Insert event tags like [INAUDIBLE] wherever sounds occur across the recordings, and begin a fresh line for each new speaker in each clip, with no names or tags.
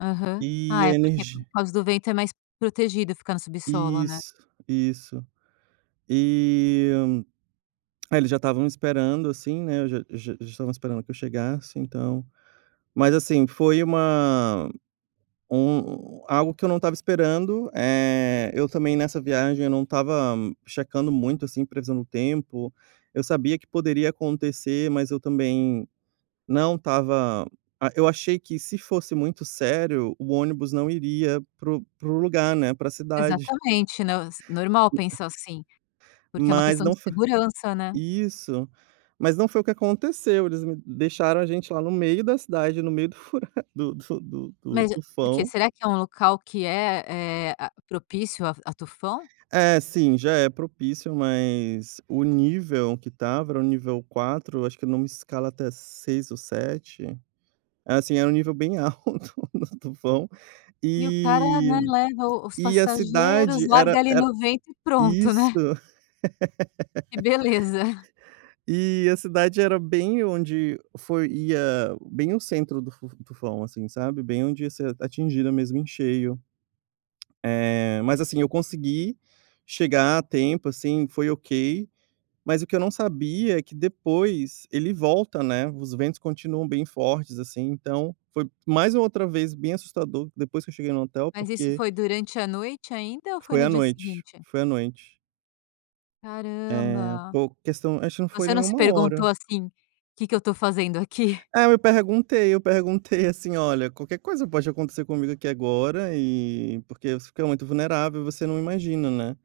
Aham.
E
Ah,
a
é porque por
energi
causa do vento é mais protegido ficar no subsolo, né?
Isso, isso. E é, eles já estavam esperando, assim, né, eu já já já estavam esperando que eu chegasse, então. Mas, assim, foi uma um algo que eu não estava esperando, eh, eu também nessa viagem eu não estava checando muito, assim, previsão do tempo, eu sabia que poderia acontecer, mas eu também não estava ah, eu achei que se fosse muito sério, o ônibus não iria para o para o lugar, né, pra cidade.
Exatamente, né, s normal
[UNINTELLIGIBLE]
pensar assim, porque é uma
Mas
questão
não
de
foi
segurança, né?
isso. Mas não foi o que aconteceu, eles m deixaram a gente lá no meio da cidade, no meio do fura do do fu do do
Mas é por quê?
tufão.
Será que é um local que é, eh, ah, propício a a tufão?
É, sim, já é propício, mas o nível que tava era o nível 4, acho que numa escala até 6 ou 7, é, assim, era um nível bem alto no tufão
E o cara,
e
né, leva o os
e a
passageiros,
cidade
larga
era
ali
era
no vento e pronto,
isso.
né? Que beleza.
[LAUGHS] E a cidade era bem onde foi ia bem o centro do fu do tufão, assim, sabe, bem onde ia ser atingida mesmo em cheio. Eh, mas, assim, eu consegui chegar a tempo, assim, foi ok, mas o que eu não sabia é que depois ele volta, né, os ventos continuam bem fortes, assim, então foi mais uma outra vez bem assustador, depois que eu cheguei no hotel,
Mas isso
porque
foi durante a noite ainda ou foi
Foi
no
à
dia
noite,
seguinte?
foi à noite. Eh,
Caramba.
pouco questão acho que não foi
Você
nem
não se
1
perguntou,
hora.
assim, "que que eu tô fazendo aqui?"?
É, me perguntei, eu perguntei, assim: "Olha, qualquer coisa pode acontecer comigo aqui agora", e porque você fica muito vulnerável e você não imagina, né,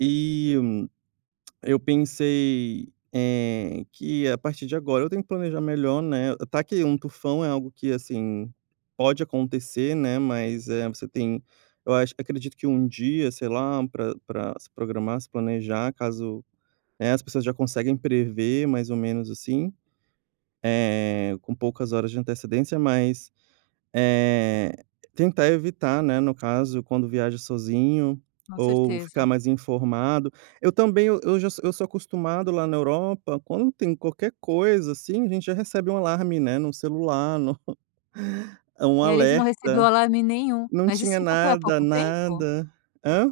e [CLICKS TONGUE] eu pensei, eh, que "a partir de agora eu tenho que planejar melhor, né". Tá que um tufão é algo que, assim, pode acontecer, né, mas, eh, você tem eu acho acredito que um dia, sei lá, pra pra se programar, se planejar, caso né, as pessoas já conseguem prever mais ou menos, assim, eh, com poucas horas de antecedência, mas, eh, tentar evitar, né, no caso, quando viaja sozinho
Com
ou ficar
certeza.
mais informado. Eu também, eu já so eu sou acostumado lá na Europa quando tem qualquer coisa, assim, a gente já recebe um alarme, né, no celular, no é, um
E ali você não recebeu
alerta.
alarme nenhum.
Não
Mas isso
tinha
então foi há
nada,
pouco tempo?
nada. Hã?